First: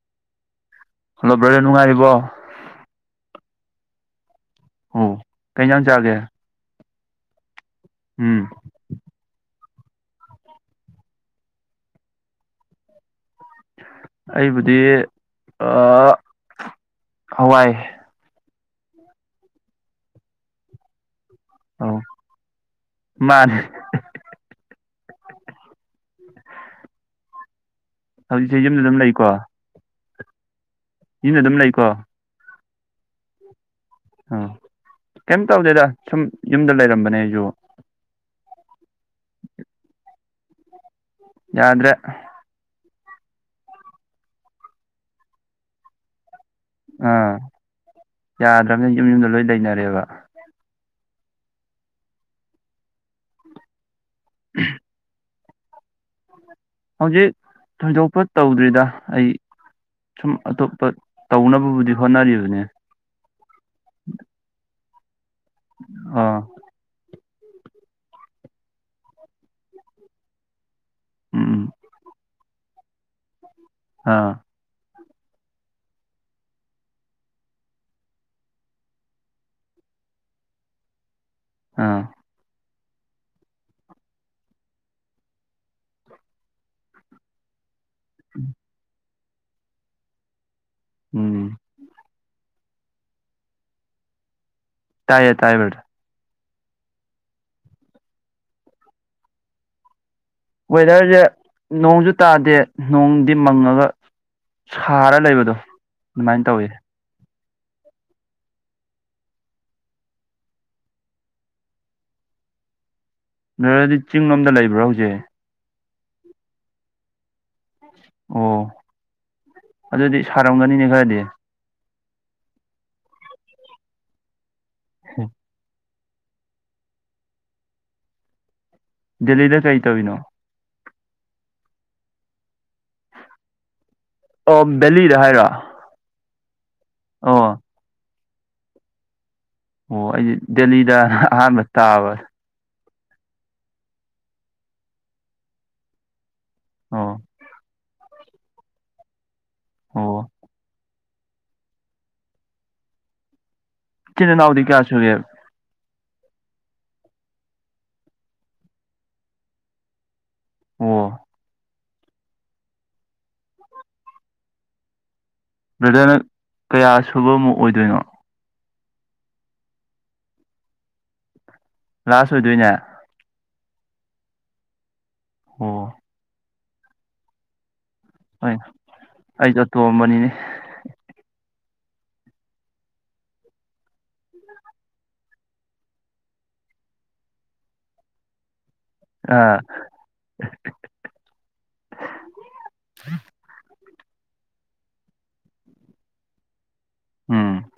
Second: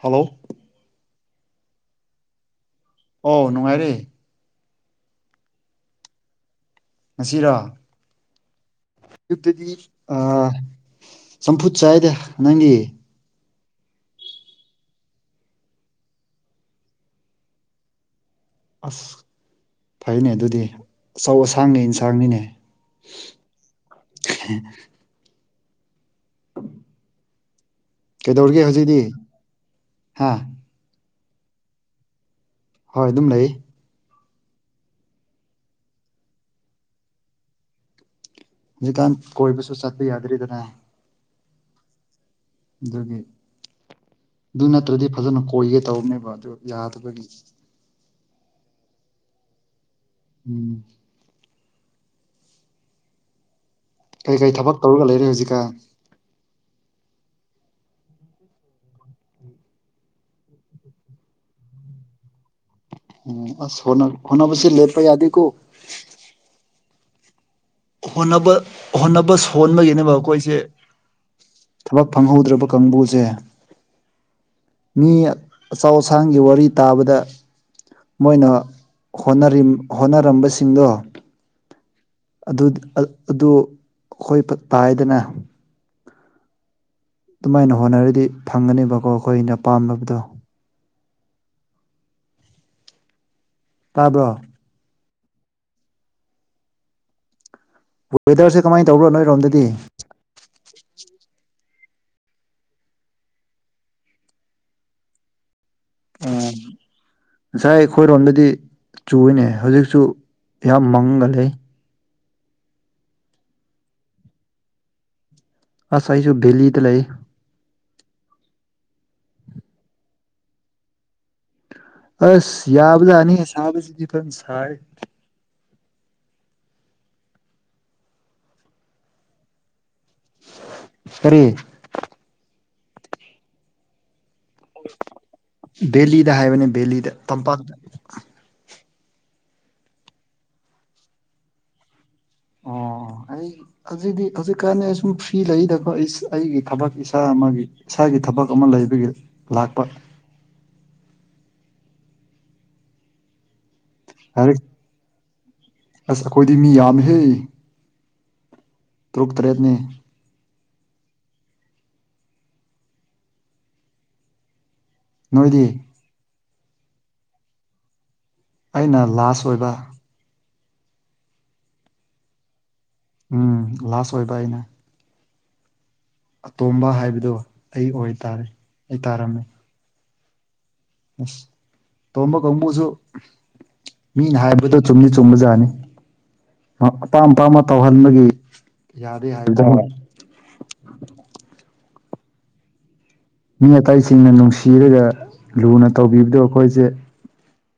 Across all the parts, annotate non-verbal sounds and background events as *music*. hello ꯍꯂ ꯂꯦ ꯅꯨꯡꯉꯥꯏꯔꯤꯕꯣ ꯑꯧ ꯅꯨꯡꯉꯥꯏꯔꯦ ꯑꯣ ꯀꯩꯅ ꯌꯥꯅ ꯆꯒꯦ ꯉꯁꯤꯔ ꯑꯌꯨꯛꯇꯗꯤ ꯑ ꯆꯝꯐꯨꯠ ꯆ ꯍꯥꯏꯗꯦ ꯅꯪꯒꯤ ꯑꯩꯕꯨꯗꯤ ꯍꯋꯥꯏ ꯑꯁ ꯐꯩꯅꯦ ꯑꯗꯨꯗꯤ ꯑꯆꯧ ꯑꯁꯥꯡꯅꯦ ꯑꯧ ꯑꯦꯟꯁꯥꯡꯅꯤꯅꯦ ꯃꯥꯅꯦ ꯎꯝ ꯀꯩꯗꯧꯔꯒꯦ ꯍꯧꯖꯤꯛꯤ ꯍꯥ ꯏꯅ ꯑꯗꯨꯝ ꯂꯩꯀꯣ ꯍꯣꯏ ꯑꯗꯨꯝ ꯂꯩ ꯑ ꯀꯩꯝ ꯇꯧꯗꯦꯗ ꯁꯨꯝ ꯌꯨꯝꯗ ꯂꯩꯔꯝꯕꯅꯦ ꯑꯩꯁꯨ ꯍꯧꯖꯤꯀꯥꯟ ꯀꯣꯏꯕꯁꯨ ꯆꯠꯄ ꯌꯥꯗ꯭ꯔꯤꯗꯅ ꯌꯥꯗ꯭ꯔꯦ ꯑꯗꯨꯒꯤ ꯑꯗꯨ ꯅꯠꯇ꯭ꯔꯗꯤ ꯐꯖꯅ ꯀꯣꯏꯒꯦ ꯇꯧꯕꯅꯦꯕ ꯑꯗꯨ ꯌꯥꯗꯕꯒꯤ ꯌꯥꯗ꯭ꯔꯕꯅ ꯌꯨꯝ ꯌꯨꯝꯗ ꯂꯣꯏ ꯂꯩꯅꯔꯦꯕ ꯎꯝ ꯀꯔꯤ ꯀꯔꯤ ꯊꯕꯛ ꯇꯧꯔꯒ ꯂꯩꯔꯦ ꯍꯧꯖꯤꯛꯀ ꯍꯧꯖꯤꯛ ꯊꯣꯏꯗꯣꯛꯄ ꯇꯧꯗ꯭ꯔꯤꯗ ꯑꯩ ꯁꯨꯝ ꯑꯇꯣꯞꯄ ꯇꯧꯅꯕꯕꯨꯗꯤ ꯍꯣꯠꯅꯔꯤꯕꯅꯦ ꯎꯝ ꯑꯁ ꯍꯅ ꯍꯅꯅꯕꯁꯤ ꯂꯦꯞꯄ ꯌꯥꯗꯤ ꯀꯣ ꯑꯥ ꯍꯣꯅꯕ ꯍꯣꯠꯅꯕ ꯁꯣꯟꯕꯒꯤꯅꯦꯕ ꯑꯩꯈꯣꯏꯁꯦ ꯎꯝ ꯊꯕꯛ ꯐꯪꯍꯧꯗ꯭ꯔꯕ ꯀꯥꯡꯕꯨꯁꯦ ꯑꯥ ꯃꯤ ꯑꯆꯧ ꯑꯁꯥꯡꯒꯤ ꯋꯥꯔꯤ ꯇꯥꯕꯗ ꯃꯣꯏꯅ ꯍꯣꯠꯅꯔꯝꯕꯁꯤꯡꯗꯣ ꯑꯥ ꯑꯗꯨ ꯑꯈꯣꯏ ꯇꯥꯏꯗꯅ ꯑꯗꯨꯃꯥꯏꯅ ꯍꯣꯠꯅꯔꯗꯤ ꯐꯪꯒꯅꯦꯕꯀꯣ ꯑꯈꯣꯏꯅ ꯑꯄꯥꯥꯝꯕꯗꯣ ꯎꯝ ꯇꯥꯕ꯭ꯔꯣ ꯇꯥꯏꯌꯦ ꯇꯥꯏꯌꯦ ꯋꯦꯗꯔꯁꯦ ꯀꯃꯥꯏꯅ ꯇꯧꯕꯔꯣ ꯅꯣꯏꯔꯣꯝꯗꯗꯤ ꯋꯦꯗꯔꯁꯦ ꯅꯣꯡꯁꯨ ꯇꯥꯗꯦ ꯅꯣꯡꯗꯤ ꯃꯪꯉꯒ ꯁꯥꯔ ꯂꯩꯕꯗꯣ ꯑꯗꯨꯃꯥꯏꯅ ꯑꯣ ꯇꯧꯋꯦ ꯉꯁꯥꯏ ꯑꯩꯈꯣꯏꯔꯣꯝꯗꯗꯤ ꯆꯨꯏꯅꯦ ꯍꯧꯖꯤꯛꯁꯨ ꯌꯥꯝ ꯃꯪꯉ ꯂꯩ ꯅꯔꯗꯤ ꯆꯤꯡꯂꯣꯝꯗ ꯂꯩꯕ꯭ꯔꯥ ꯍꯧꯖꯤꯛ ꯑꯁ ꯑꯩꯁꯨ ꯚꯦꯜꯂꯤꯗ ꯂꯩ ꯑꯣ ꯑꯗꯨꯗꯤ ꯁꯥꯔꯝꯒꯅꯤꯅꯦ ꯈꯔꯗꯤ ꯑꯁ ꯌꯥꯕꯖꯥꯠꯅꯤ ꯁꯥꯕꯁꯤꯗꯤ ꯐꯖꯟ ꯁꯥꯏ ꯍꯨꯝ ꯗꯦꯜꯂꯤꯗ ꯀꯩ ꯇꯧꯅꯣ ꯀꯔꯤ ꯑꯣ ꯕꯦꯂꯤꯗ ꯍꯥꯏꯔꯣ ꯕꯦꯂꯤꯗ ꯍꯥꯏꯕꯅꯦ ꯕꯦꯂꯤꯗ ꯑꯣ ꯇꯝꯄꯥꯛꯇ ꯑꯣ ꯑꯩꯗꯤ ꯗꯦꯜꯂꯤꯗ ꯑꯍꯥꯟꯕ ꯇꯥꯕ ꯑꯣ ꯑꯩ ꯍꯧꯖꯤꯛꯇꯤ ꯍꯧꯖꯤꯛꯀꯥꯟꯗꯤ ꯑꯩ ꯁꯨꯝ ꯐ꯭ꯔꯤ ꯂꯩꯗꯀꯣ ꯑꯩ ꯑꯩꯒꯤ ꯊꯕꯛ ꯑꯣ ꯏꯁꯥ ꯑꯃꯒꯤ ꯏꯁꯥꯒꯤ ꯊꯕꯛ ꯑꯃ ꯂꯩꯕꯒꯤ ꯂꯥꯛꯄ ꯑꯣ ꯏꯆꯤꯟ ꯂꯥꯏꯔꯤꯛ ꯏꯅꯥꯎꯗꯤ ꯀꯌꯥ ꯁꯨꯒꯦ ꯑꯁ ꯑꯈꯣꯏꯗꯤ ꯃꯤ ꯌꯥꯝꯃꯦꯍꯦ ꯇꯔꯨꯛ ꯇꯔꯦꯠꯅꯦ ꯑꯣ ꯅꯣꯏꯗꯤ ꯕ꯭ꯔꯗꯔꯅ ꯀꯌꯥ ꯁꯨꯕꯃꯨꯛ ꯑꯣꯏꯗꯣꯏꯅꯣ ꯑꯩꯅ ꯂꯥꯁ ꯑꯣꯏꯕ ꯂꯥꯁ ꯑꯣꯏꯗꯣꯏꯅꯦ ꯎꯝ ꯂꯥꯁ ꯑꯣꯏꯕ ꯑꯩꯅ ꯑꯣ ꯑꯇꯣꯝꯕ ꯍꯥꯏꯕꯗꯣ ꯑꯩ ꯑꯣꯏ ꯇꯥꯔꯦ ꯍꯣꯏ ꯑꯩ ꯇꯥꯔꯝꯃꯤ ꯑꯩꯁꯨ ꯑꯇꯣꯝꯕꯅꯤꯅꯦ ꯑꯁ ꯇꯣꯝꯕ ꯀꯥꯡꯕꯨꯁꯨꯨ ꯃꯤꯅ ꯍꯥꯏꯕꯗꯣ ꯆꯨꯝꯗꯤ ꯆꯨꯝꯕꯖꯥꯠꯅꯤ ꯑꯄꯥꯝ ꯑꯄꯥꯥꯝꯕ ꯇꯧꯍꯟꯕꯒꯤ ꯌꯥꯗꯦ ꯍꯥꯏ ꯑꯥ *unintelligible* ꯑꯇꯩꯁꯤꯡꯅ ꯅꯨꯡꯁꯤꯔꯒ ꯂꯨꯅ ꯇꯧꯕꯤꯕꯗꯣ ꯑꯈꯣꯏꯁꯦ ꯎꯝ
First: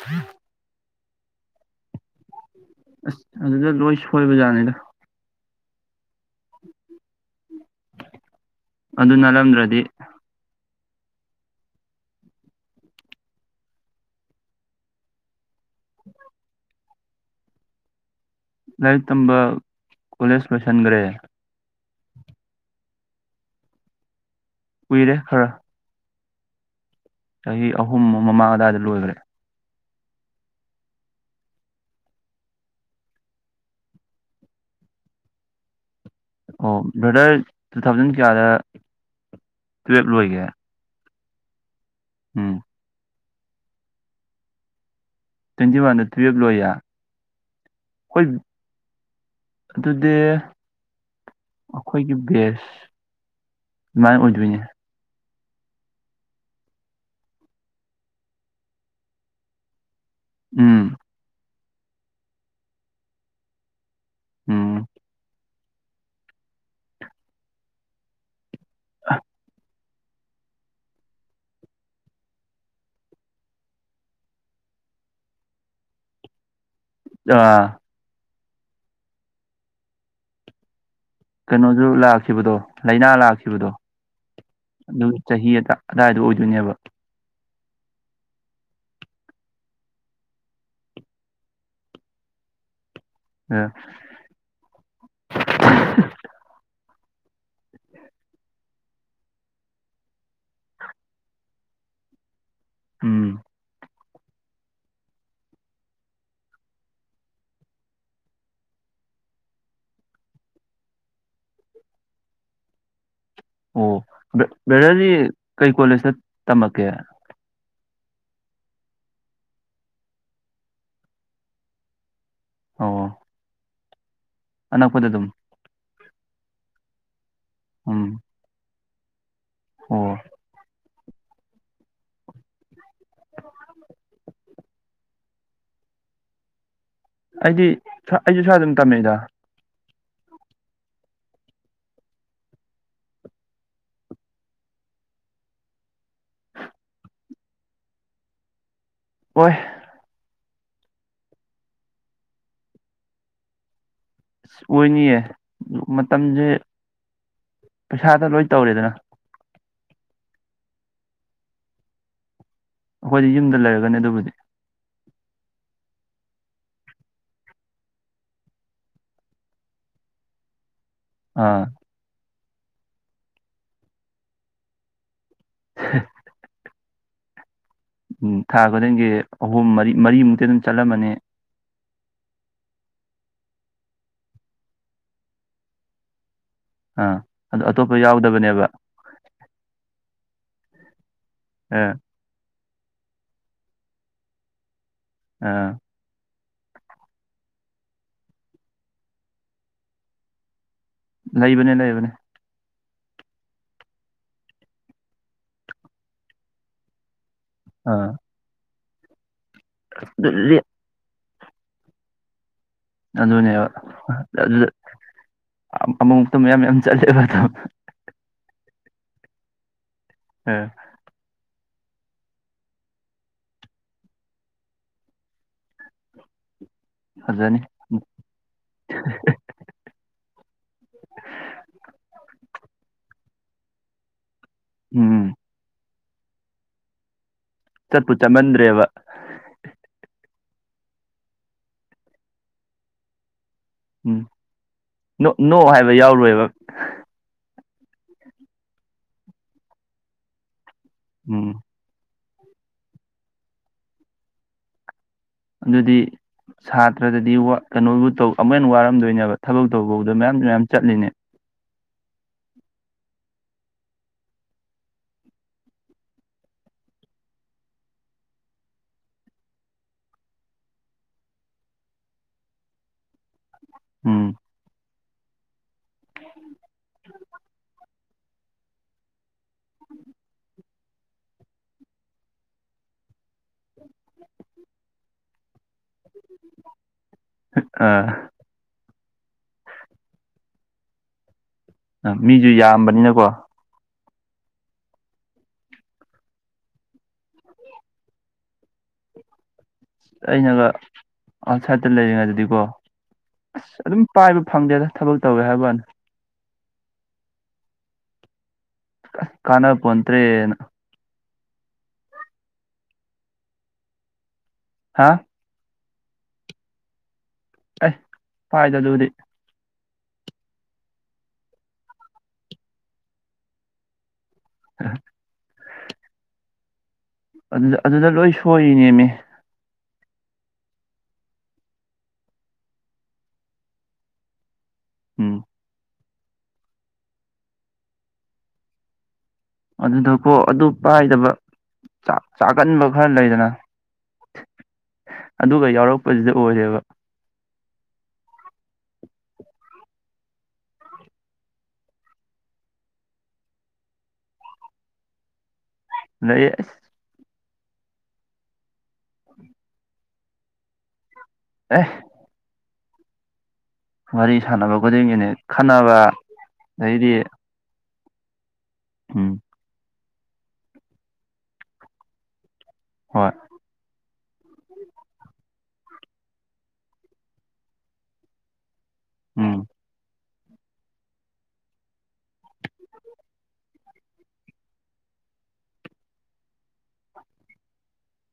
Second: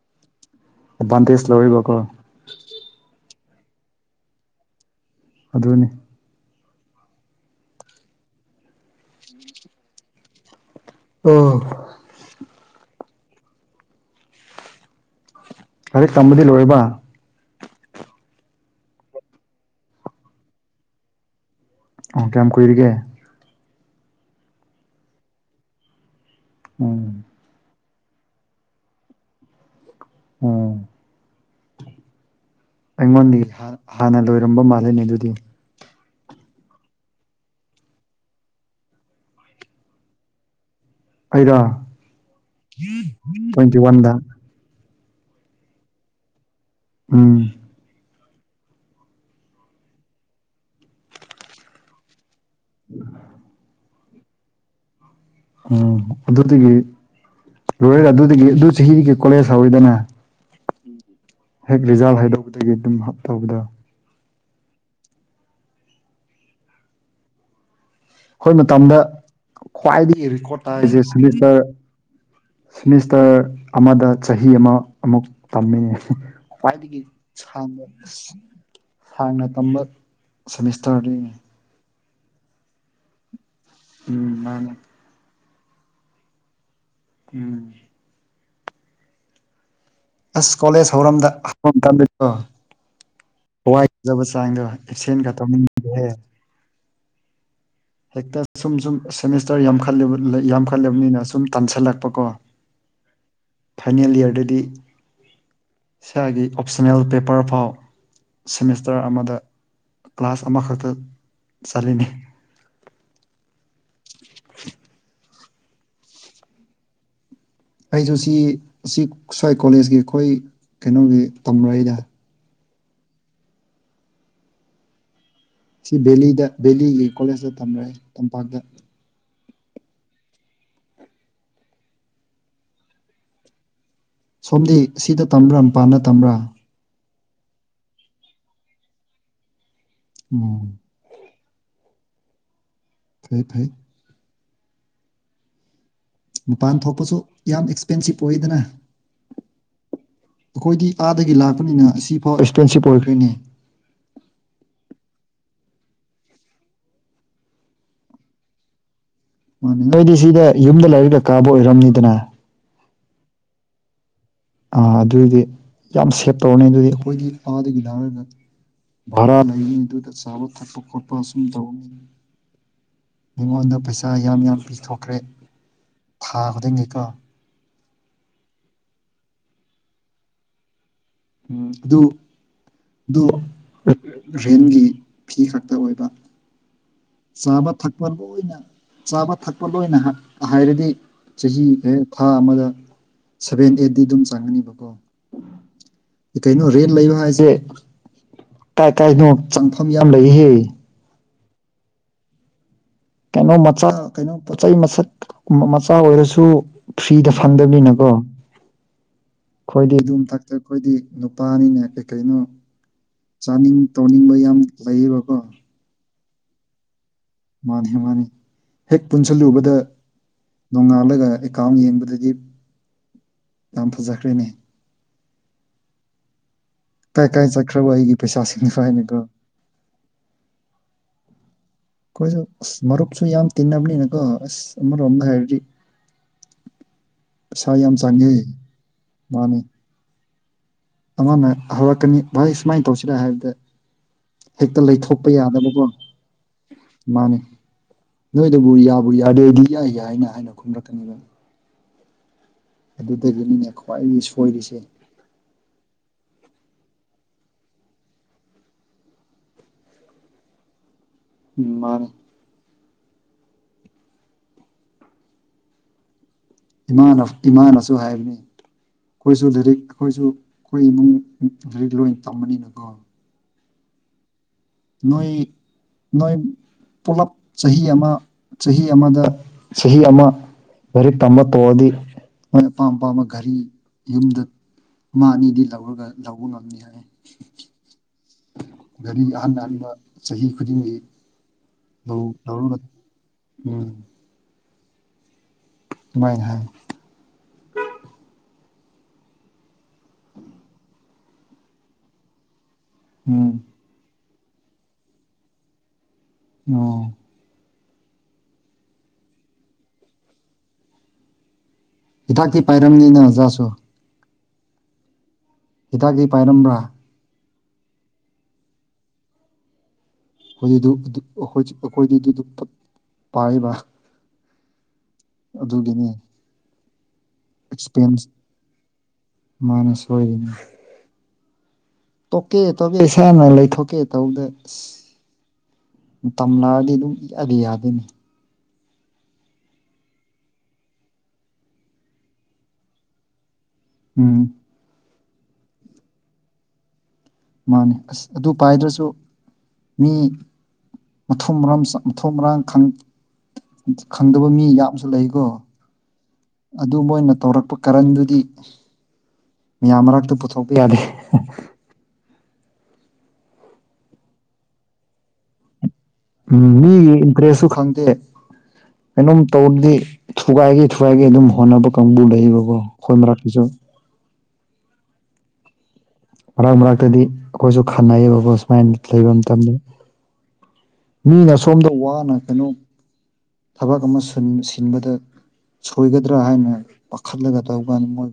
ꯑꯦꯗꯚꯥꯟꯇꯦꯁ ꯂꯧꯔꯤꯕ ꯀꯣ ꯑꯁ ꯑꯗꯨꯗ ꯂꯣꯏ ꯁꯣꯏꯕꯖꯥꯠꯅꯤꯗ ꯑꯗꯨꯅꯤ ꯑꯗꯨ ꯅꯠꯂꯝꯗ꯭ꯔꯗꯤ ꯑ ꯂꯥꯏꯔꯤꯛ ꯇꯝꯕꯗꯤ ꯂꯣꯏꯔꯕ ꯂꯥꯏꯔꯤꯛ ꯇꯝꯕ ꯀꯣꯂꯦꯖ ꯂꯣꯏꯁꯟꯒꯔꯦ ꯑꯣ ꯀꯌꯥꯝ ꯀꯨꯏꯔꯒꯦ ꯀꯨꯏꯔꯦ ꯈꯔ ꯎꯝ ꯆꯍꯤ ꯑꯍꯨꯝ ꯃꯃꯥꯡ ꯑꯗꯨꯋꯥꯏꯗ ꯂꯣꯏꯈ꯭ꯔꯦ ꯎꯝ ꯑꯩꯉꯣꯟꯗꯤ ꯍꯥꯟꯅ ꯂꯣꯏꯔꯝꯕ ꯃꯥꯜꯂꯦꯅꯦ ꯑꯗꯨꯗꯤ ꯑꯣ ꯕ꯭ꯔꯗꯔ ꯇꯨ ꯊꯥꯎꯖꯟ ꯀꯌꯥꯗ ꯇꯨꯋꯦꯜꯞ ꯂꯣꯏꯒꯦ ꯑꯩꯔꯣ ꯎꯝ ꯇ꯭ꯋꯦꯟꯇꯤ ꯋꯥꯟꯗ ꯇ꯭ꯋꯦꯟꯇꯤ ꯋꯥꯟꯗ ꯇꯨꯌꯦꯜꯞ ꯂꯣꯏꯌꯦꯦ ꯑꯝ ꯑꯩꯈꯣꯏ ꯑꯗꯨꯗꯤ ꯑꯩꯈꯣꯏꯒꯤ ꯕꯦꯁ ꯎꯝ ꯃꯥꯃꯥꯏ ꯎꯖꯣꯏꯦ ꯎꯝ ꯑꯗꯨꯗꯒꯤ ꯂꯣꯏꯔ ꯑꯗꯨꯗꯒꯤ ꯑꯗꯨ ꯆꯍꯤꯒꯤ ꯀꯣꯂꯦꯖ ꯍꯧꯋꯤꯗꯅ ꯎꯝ ꯍꯦꯛ ꯔꯤꯖꯥꯜꯠ ꯍꯥꯏꯗꯧꯕꯗꯒꯤ ꯑꯗꯨꯝ ꯍꯥꯞ ꯇꯧꯕꯗ ꯎꯝ ꯑꯩꯈꯣꯏ ꯃꯇꯝꯗ ꯈ꯭ꯋꯥꯏꯗꯒꯤ ꯔꯦꯀꯣꯔꯠ ꯇꯥꯔꯤꯁꯦ ꯁꯤꯂꯤꯇꯔ ꯁꯤꯦꯃꯤꯁꯇꯔ ꯑꯃꯗ ꯆꯍꯤ ꯑꯃ ꯑꯃꯨꯛ ꯇꯝꯃꯤ ꯈ꯭ꯋꯥꯏꯗꯒꯤ ꯑ ꯁꯥꯡꯅ ꯁꯥꯡꯅ ꯇꯝꯕ ꯁꯁ ꯀꯩꯅꯣꯁꯨ ꯂꯥꯛꯈꯤꯕꯗꯣ ꯂꯥꯏꯅꯥ ꯂꯥꯛꯈꯤꯕꯗꯣ ꯎꯝ ꯃꯥꯅꯦ ꯑꯗꯨꯒ ꯆꯍꯤ ꯑꯗꯥꯏꯗꯣ ꯑꯣꯏꯗꯣꯏꯅꯦꯕ ꯎꯦꯡ ꯑꯁ ꯀꯣꯂꯦꯖ ꯍꯧꯔꯝ ꯍꯧꯔꯝꯣ ꯑ ꯍꯋꯥꯏꯕ ꯆꯥꯡꯗꯣ ꯀꯞꯁꯦꯟ ꯈ ꯇꯧꯃꯤꯗꯍꯦ ꯍꯦꯛꯇ ꯁꯨꯝ ꯁꯨꯝ ꯁꯦꯃꯤꯁꯇꯔ ꯌꯥꯝꯈ ꯌꯥꯝꯈꯠꯂꯕꯅꯤꯅ ꯁꯨꯝ ꯇꯥꯟꯁꯤꯜꯂꯛꯄꯀꯣ ꯎꯝ ꯐꯥꯏꯅꯦꯜ ꯏꯌꯥꯔꯗꯗꯤ ꯏꯁꯥꯒꯤ ꯑꯣꯞꯁꯟꯅꯜ ꯄꯦꯄꯔ ꯐꯥꯎ ꯁꯦꯃꯤꯁꯇꯔ ꯑꯃꯗ ꯀ꯭ꯂꯥꯁ ꯑꯃꯈꯛꯇ ꯆꯠꯂꯤꯅꯤ *unintelligible* ꯑꯣ ꯕꯦꯔꯗꯤ ꯀꯩ ꯀꯣꯂꯦꯖꯇ ꯇꯝꯃꯛꯀꯦ ꯑꯩꯁꯨ ꯁꯤ ꯁꯤ ꯁ꯭ꯋꯥꯏ ꯀꯣꯂꯦꯖꯀꯤ ꯑꯩꯈꯣꯏ ꯀꯩꯅꯣꯒꯤ ꯇꯝꯔꯏꯗ ꯑꯣ ꯑꯅꯛꯄꯗ ꯑꯗꯨꯝ ꯁꯤ ꯕꯦꯂꯤꯗ ꯕꯦꯂꯤꯒꯤ ꯀꯣꯂꯦꯖꯇ ꯇꯝꯂꯑꯦ ꯎꯝ ꯇꯝꯄꯥꯛꯇ ꯑꯣ ꯁꯣꯝꯗꯤ ꯁꯤꯗ ꯇꯝꯕ꯭ꯔꯥ ꯃꯄꯥꯟꯗ ꯇꯝꯕ꯭ꯔꯥ ꯑꯩꯗꯤ ꯑꯩꯁꯨ ꯁꯋꯥꯏ ꯑꯗꯨꯝ ꯇꯝꯃꯛꯏꯗ ꯎꯝ ꯐꯩ ꯐꯩ ꯃꯄꯥꯟ ꯊꯣꯛꯄꯁꯨ ꯌꯥꯝ ꯑꯦꯛꯁꯄꯦꯟꯁꯤꯞ ꯑꯣꯏꯗꯅ ꯑꯣꯏ ꯑꯩꯈꯣꯏꯗꯤ ꯑꯥꯗꯒꯤ ꯂꯥꯛꯄꯅꯤꯅ ꯁꯤꯐꯥꯎ ꯑꯦꯛꯁꯄꯦꯟꯁꯤꯞ ꯑꯣꯏꯈ꯭ꯔꯤꯅꯦ ꯑꯁ ꯑꯣꯏꯅꯤꯌꯦ ꯃꯇꯝꯁꯦ ꯄꯩꯁꯥꯗ ꯂꯣꯏ ꯇꯧꯔꯦꯗꯅ ꯃꯥꯅꯦ ꯅꯣꯏꯗꯤ ꯁꯤꯗ ꯌꯨꯝꯗ ꯂꯥꯏꯔꯤꯛꯛꯇ ꯀꯥꯕ ꯑꯣꯏꯔꯝꯅꯤꯗꯅ ꯑꯩꯈꯣꯏꯗꯤ ꯌꯨꯝꯗ ꯂꯩꯔꯒꯅꯤ ꯑꯗꯨꯕꯨꯗꯤ ꯑꯗꯨꯏꯗꯤ ꯌꯥꯝ ꯁꯦꯞ ꯇꯧꯔꯅꯤ ꯑꯗꯨꯗꯤ ꯑꯩꯈꯣꯏꯒꯤ ꯑꯥꯗꯒꯤ ꯂꯥꯡꯔꯒ ꯚꯔꯥ ꯂꯩꯒꯅꯤ ꯑꯗꯨ ꯆꯕ ꯊꯛꯄ ꯈ ꯑ ꯑꯁꯨꯝ ꯑꯥ ꯇꯧꯤ ꯃꯤꯉꯣꯟꯗ ꯄꯩꯁꯥ ꯌꯥꯝ ꯌꯥꯝ ꯄꯤꯊꯣꯛꯈ꯭ꯔꯦ ꯊꯥ ꯈꯨꯗꯤꯡꯒꯤꯀꯣ ꯎꯝ ꯊꯥ ꯈꯨꯗꯤꯡꯒꯤ ꯑꯍꯨꯝ ꯃꯔꯤ ꯃꯔꯤꯃꯨꯛꯇꯤ ꯑꯗꯨꯝ ꯆꯠꯂꯝꯃꯅꯤ ꯑꯗꯨ ꯑꯗꯨ ꯔꯦꯟꯒꯤ ꯐꯤ ꯈꯛꯇ ꯑꯣꯏꯕ ꯑꯥ ꯑꯗꯣ ꯆꯥꯕ ꯑꯇꯣꯞꯄ ꯊꯛꯄ ꯂ ꯑꯣꯏꯅ ꯌꯥꯎꯗꯕꯅꯦꯕ ꯆꯥꯕ ꯊꯛꯄ ꯃꯔꯣꯏꯅ ꯍꯥꯏꯔꯗꯤ ꯆꯍꯤ ꯍ ꯑꯥ ꯊꯥ ꯑꯃꯗ ꯁꯚꯦꯟ ꯑꯦꯠꯤ ꯑꯗꯨꯝ ꯆꯪꯉꯅꯤꯕꯀꯣ ꯑꯥ ꯀꯩꯅꯣ ꯔꯦꯟ ꯂꯩꯕ ꯍꯥꯏꯁꯦ ꯀꯥꯏ ꯀꯥꯏꯅꯣ ꯆꯪꯐꯝ ꯌꯥꯝ ꯂꯩꯍꯦ ꯂꯩꯕꯅꯦ ꯂꯩꯕꯅꯦ ꯀꯩꯅꯣ ꯃꯆꯥ ꯀꯩꯅꯣ ꯄꯣꯠ ꯆꯩꯩ ꯃꯁꯛ ꯃꯆꯥ ꯑꯣꯏꯔꯁꯨ ꯐ꯭ꯔꯤꯗ ꯁꯥꯟꯗꯕꯤꯅ ꯀꯣ ꯑꯥ ꯑꯩꯈꯣꯏꯗꯤ ꯑꯗꯨ ꯑꯗꯨꯝꯊꯛꯇ ꯂꯦ ꯑꯩꯈꯣꯏꯗꯤ ꯅꯨꯄꯥꯅꯤꯅꯦ ꯀꯩ ꯀꯩꯅꯣ ꯑꯗꯨꯅꯦꯕ ꯆꯥꯅꯤꯡ ꯇꯧꯅꯤꯡꯕ ꯌꯥꯝ ꯂꯩꯌꯦꯕꯀꯣ ꯑꯗꯨ ꯌꯥꯝ ꯆꯠꯂꯦꯕ ꯑꯗꯨꯝ ꯃꯥꯅꯤ ꯃꯥꯅꯤ ꯍꯦꯛ ꯄꯨꯟꯁꯤꯜꯂꯨꯕꯗ ꯑꯥ ꯅꯣꯡꯉꯥꯜꯂꯒ ꯀꯥꯝ ꯌꯦꯡꯕꯗꯗꯤ ꯌꯥꯝ ꯐꯖꯈ꯭ꯔꯦꯅꯦ ꯀꯥꯏ ꯀꯥꯏ ꯐꯖꯅꯤ ꯆꯠꯈ꯭ꯔꯕꯣ ꯑꯩꯒꯤ ꯄꯩꯁꯥꯁꯤꯡ ꯐꯥꯏꯅꯤꯀꯣ ꯀꯣꯏꯁꯨ ꯃꯔꯔꯨꯛꯁꯨꯨ ꯌꯥꯝ ꯇꯤꯟꯅꯕꯅꯤ ꯌꯦꯀꯣꯝꯕ ꯔꯣꯝꯕ ꯎꯝ ꯍꯥꯏꯔꯤ ꯄꯩꯁꯥ ꯌꯥꯝ ꯆꯠꯄꯨ ꯆꯪꯉꯤ ꯆꯠꯃꯟꯗ꯭ꯔꯦꯕ ꯃꯥꯅꯦ ꯑꯃꯅ ꯍꯧꯔꯛꯀꯅꯤ ꯚꯥꯏ ꯁꯨꯃꯥꯏꯅ ꯇꯧꯁꯤꯔꯦ ꯍꯥꯏꯕꯗ ꯎꯝ ꯍꯦꯛꯇ ꯂꯩꯊꯣꯛꯄ ꯅꯣ ꯅꯣ ꯌꯥꯗꯕꯀꯣ ꯍꯥꯏꯕ ꯌꯥꯎꯔꯣꯏꯕ ꯃꯥꯅꯤ ꯅꯣꯏꯗꯨꯕꯨ ꯌꯥꯕꯨ ꯌꯥꯗꯦꯗꯤ ꯌꯥꯏ ꯌꯥꯏꯅ ꯍꯥꯏꯅ ꯈꯨꯝꯂꯛꯀꯅꯤꯕꯅꯤ ꯎꯝ ꯑꯗꯨꯗꯒꯤꯅꯤꯅꯦ ꯈ꯭ꯋꯥꯏꯗꯒꯤ ꯁꯣꯏꯔꯤꯁꯦ ꯑꯗꯨꯗꯤ ꯁꯥꯇ꯭ꯔꯗꯗꯤ ꯀꯩꯅꯣꯕꯨ ꯇꯧ ꯑꯃꯨꯛ ꯍꯟꯅ ꯋꯥꯔꯝꯗꯣꯏꯅꯦꯕ ꯊꯕꯛ ꯇꯧꯕꯥꯎꯗ ꯃꯌꯥꯝꯁꯨ ꯃꯌꯥꯝ ꯆꯠꯂꯤꯅꯦ ꯃꯔꯔ ꯏꯃꯥ ꯏꯃꯥꯅꯁꯨ ꯍꯥꯏꯕꯅꯤ ꯑꯩꯈꯣꯏꯁꯨ ꯂꯥꯏꯔꯤꯛ ꯑꯩꯈꯣꯏꯁꯨ ꯑꯩꯈꯣꯏ ꯏꯃꯨꯡ ꯂꯥꯏꯔꯤꯛ ꯂꯣꯏ ꯇꯝꯕꯅꯤꯅꯀꯣ ꯎꯝ ꯅꯣꯏ ꯅꯣꯏ ꯄꯨꯂꯞ ꯆꯍꯤ ꯑꯃ ꯆꯍꯤ ꯑꯃꯗ ꯆꯍꯤ ꯑꯃ ꯒꯥꯔꯤꯛ ꯇꯝꯕ ꯇꯣꯛꯑꯗꯤ ꯃꯣꯏ ꯑꯄꯥꯝ ꯑꯄꯥꯝꯕ ꯘꯔꯤ ꯌꯨꯝꯗ ꯃꯥ ꯑꯅꯤꯗꯤ ꯂꯧꯔꯒ ꯂꯧꯕ ꯉꯝꯅꯤ ꯍꯥꯏ ꯑꯥ ꯒꯥꯔꯤ ꯑꯍꯜ ꯑꯍꯟꯥꯟꯕ ꯆꯍꯤ ꯈꯨꯗꯤꯡꯒꯤ ꯑ ꯂꯧ ꯃꯤꯁꯨ ꯂꯧꯔꯒ ꯌꯥꯝꯕꯅꯤꯅꯀꯣ ꯃ ꯍꯥꯏꯥꯏ ꯑꯁ ꯑꯩꯅꯒ ꯑꯥꯎꯠꯁꯥꯏꯗꯠꯇ ꯂꯩꯔꯤꯉꯩꯗꯗꯤꯀꯣ ꯎꯝ ꯑꯁ ꯑꯗꯨꯝ ꯄꯥꯏꯕ ꯐꯪꯗꯦꯗ ꯊꯕꯛ ꯇꯧꯋꯦ ꯍꯥꯏꯕꯅꯤ ꯑ ꯀꯅꯄꯇ꯭ꯔꯦ ꯍꯤꯗꯥꯛꯇꯤ ꯄꯥꯏꯔꯝꯅꯤꯅ ꯑꯣꯖꯥꯁꯨ ꯍꯥꯥ ꯍꯤꯗꯥꯛꯇ ꯄꯥꯏꯔꯝꯕ꯭ꯔꯥ ꯑꯦ ꯐꯥꯏꯗ ꯑꯗꯨꯗꯤ ꯑꯩꯈꯣꯏ ꯑꯩꯈꯣꯏꯗꯤ ꯑꯗꯨ ꯄꯥꯏꯔꯤꯕ ꯑ ꯑꯗꯨꯒꯤꯅꯤ ꯑꯗꯨꯗ ꯑꯗꯨꯗ ꯑꯦꯛꯁꯄꯦꯟꯁ ꯂꯣꯏ ꯁꯣꯏꯔꯤꯅꯦꯃꯤ ꯍꯣꯏ ꯇꯣꯛꯀꯦ ꯇꯣꯛꯀꯦ ꯏꯁꯥꯅ ꯂꯩꯊꯣꯛꯀꯦ ꯇꯧꯗ ꯎꯝ ꯇꯝꯅꯛꯑꯗꯤ ꯑꯗꯨꯝ ꯏꯑꯗꯤ ꯌꯥꯗꯣꯏꯅꯤ ꯑꯗꯨꯗꯀꯣ ꯑꯗꯨ ꯄꯥꯏꯗꯕꯥꯛ ꯆꯥꯒꯟꯕ ꯈꯔ ꯂꯩꯗꯅ ꯎꯝ ꯑꯗꯨꯒ ꯌꯥꯎꯔꯛꯄꯁꯤꯗ ꯑꯣꯏꯔꯦꯕ ꯃꯥꯅꯦ ꯑꯁ ꯑꯗꯨ ꯄꯥꯏꯗ꯭ꯔꯁꯨ ꯃꯤ ꯃꯊꯣꯡ ꯃꯔꯝ ꯃꯊꯣꯡ ꯃꯔꯥꯡ ꯈꯪꯗꯕ ꯃꯤ ꯌꯥꯝꯁꯨ ꯂꯩꯀꯣ ꯑꯗꯩ ꯑꯁ ꯑꯗꯨ ꯃꯣꯏꯅ ꯇꯧꯔꯛꯄ ꯀꯔꯟꯗꯨꯗꯤ ꯃꯤꯌꯥꯝ ꯃꯔꯛꯇ ꯄꯨꯊꯣꯛꯄ ꯌꯥꯗꯦ ꯑꯦ ꯋꯥꯔꯤ ꯁꯥꯟꯅꯕ ꯈꯨꯗꯤꯡꯒꯤꯅꯦ ꯈꯟꯅꯅꯕ ꯎꯝ ꯃꯤꯒꯤ ꯏꯟꯇ꯭ꯔꯦꯁꯁꯨ ꯈꯪꯗꯦ ꯎꯝ ꯀꯩꯅꯣꯝ ꯇꯧꯔꯗꯤ ꯊꯨꯒꯥꯏꯒ ꯊꯨꯒꯥꯏꯒꯦ ꯑꯗꯨꯝ ꯍꯣꯠꯅꯕ ꯀꯥꯡꯕꯨ ꯂꯩꯌꯦꯕꯀꯣ ꯑꯩꯈꯣꯏ ꯍꯣꯏ ꯃꯔꯛꯛꯇꯁꯨ ꯃꯔꯛ ꯃꯔꯛꯇꯗꯤ ꯑꯩꯈꯣꯏꯁꯨ ꯈꯅꯩꯌꯦꯕꯀ ꯁꯨꯃꯥꯏꯅ ꯂꯩꯕ ꯎꯝ ꯃꯇꯝꯗ ꯃꯤꯅ ꯁꯣꯝꯗ ꯋꯥꯅ ꯀꯩꯅꯣ ꯊꯕꯛ ꯑꯃ ꯁꯤꯟꯕꯗ ꯁꯣꯏꯒꯗ꯭ꯔꯥ ꯍꯥꯏꯅ ꯄꯥꯈꯠꯂꯒ ꯇꯧꯕ ꯀꯥꯟꯗ ꯃꯣꯏ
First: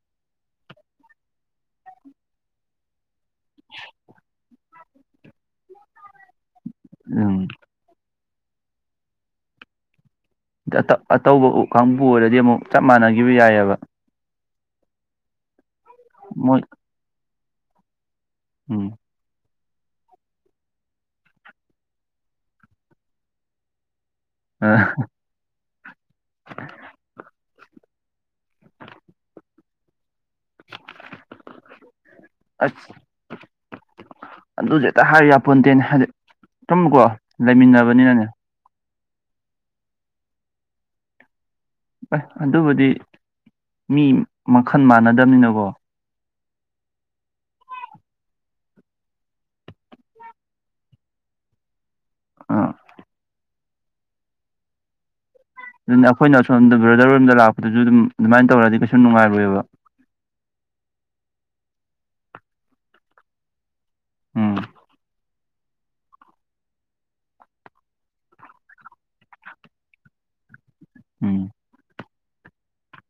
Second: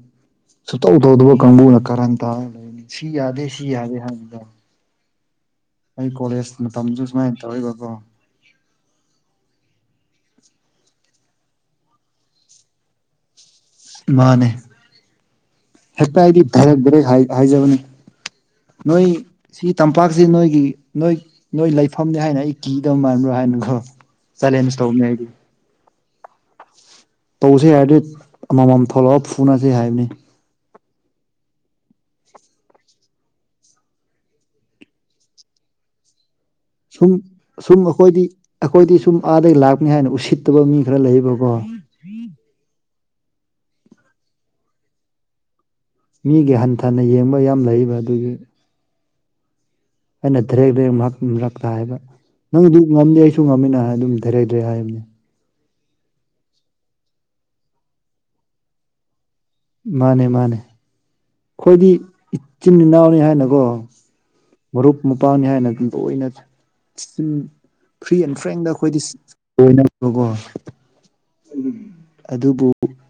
ꯁꯨꯇꯧ ꯇꯧꯗꯕ ꯀꯥꯡꯕꯨꯅ ꯀꯔꯝ ꯇ ꯂꯩꯅꯤ ꯁꯤ ꯌꯥꯗꯦ ꯁꯤ ꯌꯥꯗꯦ ꯍꯥꯏꯕꯗ ꯑꯩ ꯀꯣꯂꯦꯖ ꯃꯇꯝꯁꯨ ꯎꯝ ꯁꯨꯃꯥꯏꯅ ꯇꯧꯕꯀꯣ ꯑꯇꯧꯕ ꯎ ꯀꯥꯡꯪꯕꯨ ꯑꯣꯏꯔꯗꯤ ꯑꯃꯨꯛ ꯆꯞ ꯃꯥꯟꯅꯈꯤꯕ ꯌꯥꯏꯑꯕ ꯃꯥꯅꯦ ꯍꯦꯛꯇ ꯍꯥꯏꯗꯤ ꯃꯣꯏ ꯔꯛ ꯭ꯔꯦꯛ ꯍꯥꯏꯖꯕꯅꯤ ꯎꯝ ꯅꯣꯏ ꯁꯤꯒꯤ ꯇꯝꯄꯥꯛꯁꯤ ꯅꯣꯏꯒꯤ ꯅꯣꯏ ꯅꯣꯏ ꯂꯩꯐꯝꯅꯤ ꯍꯥꯏꯅ ꯑꯩ ꯀꯤꯗꯕ ꯃꯥꯟꯕ꯭ꯔꯥ ꯍꯥꯏꯅ ꯈ꯭ꯔꯣ ꯆꯂꯦꯅꯁ ꯎꯃꯦ ꯍꯥꯏꯗꯤ ꯇꯧꯁꯦ ꯍꯥꯏꯔꯗꯤ ꯑꯃꯃꯝ ꯊꯣꯛꯂꯛꯒ ꯐꯨꯅꯁꯤ ꯍꯥꯏꯕꯅꯤ ꯑ ꯑꯗꯨꯁꯨ ꯍꯦꯛꯇ ꯍꯥꯏꯔꯤ ꯌꯥꯄꯣꯟꯇꯦꯅꯦ ꯍꯥꯏꯗꯤ ꯁꯨꯝꯀꯣ ꯁꯨꯝ ꯁꯨꯝ ꯑꯩꯈꯣꯏꯗꯤ ꯂꯩꯃꯤꯟꯅꯕꯅꯤꯅꯅꯦ ꯑꯩꯈꯣꯏꯗꯤ ꯁꯨꯝ ꯑꯥꯗꯒꯤ ꯂꯥꯛꯄꯅꯤ ꯍꯥꯏꯅ ꯎꯁꯤꯠꯇꯕ ꯃꯤ ꯈꯔ ꯂꯩꯌꯦꯕꯀꯣ ꯑꯦ ꯑꯗꯨꯕꯨꯗꯤ ꯃꯤ ꯃꯈꯜ ꯃꯥꯟꯅꯗꯕꯅꯤꯅꯀꯣ ꯃꯤꯒꯤ ꯍꯟꯊꯅ ꯌꯦꯡꯕ ꯌꯥꯝ ꯂꯩꯕ ꯑꯗꯨꯒꯤ ꯑꯩꯅ ꯗꯔꯦꯛ ꯔꯦꯛꯛꯇ ꯍꯥꯏꯕ ꯑꯥ ꯅꯪꯗꯤ ꯉꯝꯗꯦ ꯑꯩꯁꯨ ꯉꯝꯃꯤꯅ ꯑꯗꯨꯝꯔꯗ꯭ꯔꯦ ꯍꯥꯏꯕꯅꯤ ꯑꯗꯨꯅ ꯑꯩꯈꯣꯏꯅ ꯁꯣꯝꯗ ꯕ꯭ꯔꯗꯔꯣꯝꯗ ꯂꯥꯛꯄꯗꯨꯁꯨ ꯑꯗꯨꯝ ꯑꯗꯨꯃꯥꯏꯅ ꯇꯧꯔꯗꯤ ꯀꯩꯁꯨ ꯅꯨꯡꯉꯥꯏꯔꯣꯏꯑꯕ ꯃꯥꯅꯦ ꯃꯥꯅꯦ ꯑꯩꯈꯣꯏꯗꯤ ꯏꯆꯤꯟ ꯏꯅꯥꯎꯅꯤ ꯍꯥꯏꯅꯀꯣ ꯎꯝ ꯃꯔꯨꯞ ꯃꯄꯥꯡꯅꯤ ꯍꯥꯏꯅ ꯑꯗꯨꯝ ꯂꯣꯏꯅ ꯐ꯭ꯔꯤ ꯑꯦꯟ ꯐ꯭ꯔꯦꯡꯗ ꯑꯩꯈꯣꯏꯗꯤ ꯂꯕꯀꯣ ꯎꯝ ꯑꯗꯨꯕꯨ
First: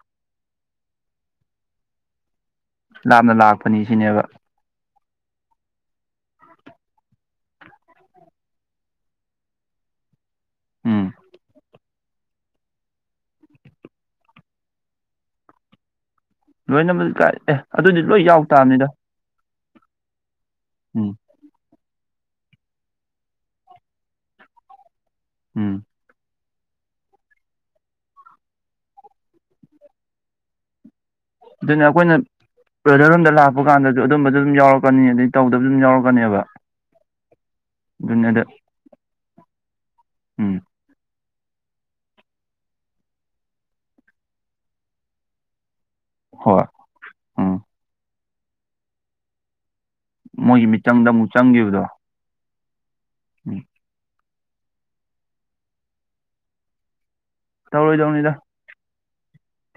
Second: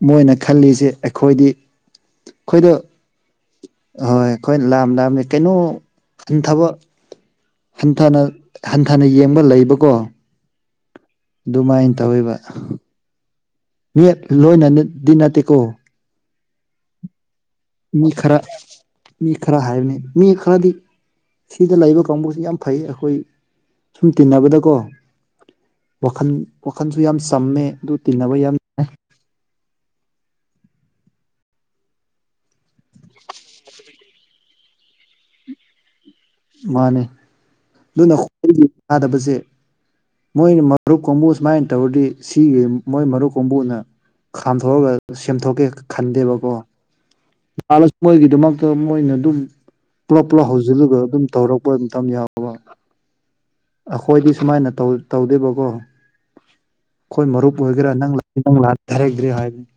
ꯃꯣꯏꯅ ꯈꯜꯂꯤꯁꯦ ꯑꯩꯈꯣꯏꯗꯤ ꯑꯩꯈꯣꯏꯗ ꯂꯥꯞꯅ ꯂꯥꯛꯄꯅꯤ ꯍꯣꯏ ꯁꯤꯅꯦꯕ ꯑꯩꯈꯣꯏ ꯂꯥꯝ ꯂꯥꯝꯃꯦ ꯀꯩꯅꯣ ꯊꯕꯛ ꯍꯟꯊꯅ ꯍꯟꯊꯅ ꯌꯦꯡꯕ ꯂꯩꯕꯀꯣ ꯎꯝ ꯑꯗꯨꯃꯥꯏꯅ ꯇꯧꯕ ꯃꯤꯠ ꯂꯣꯏꯅꯗꯤ ꯅꯠꯇꯦꯀꯣ ꯂꯣꯏꯅꯃꯛꯗꯤ ꯀꯥꯏ ꯑꯦ ꯑꯗꯨꯗꯤ ꯃꯤ ꯂꯣꯏ ꯈꯔ ꯌꯥꯎ ꯇꯥꯕꯅꯤꯗ ꯃꯤ ꯈꯔ ꯍꯥꯏꯕꯅꯤ ꯃꯤ ꯈꯔꯗꯤ ꯎꯝ ꯁꯤꯗ ꯂꯩꯕ ꯀꯥꯡꯕꯨꯁꯤ ꯌꯥꯝ ꯐꯩ ꯑꯩꯈꯣꯏ ꯁꯨꯝ ꯇꯤꯟꯅꯕꯗꯀꯣ ꯎꯝ ꯋꯥꯈꯜ ꯋꯥꯈꯟꯁꯨ ꯌꯥꯝ ꯆꯝꯃꯦ ꯑꯗꯨ ꯇꯤꯟꯅꯕ ꯌꯥꯝ ꯑꯗꯨꯅ ꯑꯩꯈꯣꯏꯅ ꯕ꯭ꯔꯗꯔ ꯔꯨꯝꯗ ꯂꯥꯛꯄ ꯀꯥꯟꯗꯁꯨ ꯑꯗꯨꯝꯕꯁꯨ ꯑꯗꯨꯝ ꯌꯥꯎꯔꯛꯀꯅꯤ ꯑꯗꯨꯗꯩ ꯇꯧꯗꯕꯁꯨ ꯑꯗꯨꯝ ꯌꯥꯎꯔꯛꯀꯅꯤ ꯃꯥꯅꯦ ꯑꯗꯨꯅ ꯑꯗꯨꯅꯦꯗ ꯑꯩꯒꯤ ꯌꯥꯗꯕꯁꯦ ꯎꯝ ꯃꯣꯏꯣꯏ ꯃꯔꯔꯨ ꯀꯣꯃ ꯁꯨꯃꯥꯏꯅ ꯇꯧꯔꯗꯤ ꯁꯤꯒꯤ ꯃꯣꯏ ꯃꯔꯨꯞ ꯀꯨꯝꯕꯨꯅ ꯈꯥꯝꯊꯣꯛꯑꯒ ꯁꯦꯝꯊꯣꯛꯀꯦ ꯍꯣꯏ ꯎꯝ ꯈꯟꯗꯦꯕꯀꯣꯂꯁꯨ ꯃꯣꯏꯒꯤꯗꯃꯛꯇ ꯃꯣꯏꯅ ꯑꯗꯨꯝ ꯄꯨꯂꯞ ꯄꯨꯂꯞ ꯃꯣꯏꯒꯤ ꯍꯧꯖꯤꯜꯂꯒ ꯃꯤꯆꯪꯗ ꯑꯗꯨꯝ ꯑꯃꯨꯛ ꯇꯧꯔꯛꯄ ꯆꯪꯈꯤꯕꯗꯣ ꯑꯗꯨꯝꯇ ꯌꯥꯎꯕ ꯎꯝ ꯑꯩꯈꯣꯏꯗꯤ ꯁꯨꯃꯥꯏꯅ ꯇꯧꯗꯦꯕꯀꯣ ꯑꯩꯈꯣꯏ ꯃꯔꯨꯞ ꯑꯣꯏꯒꯦꯔꯥ ꯅꯪ ꯇꯧꯔꯣꯏꯗꯧꯅꯤꯗ ꯅꯪ ꯂ ꯍꯥꯏꯔꯛꯇ꯭ꯔꯦ ꯍꯥꯏꯕꯅꯤ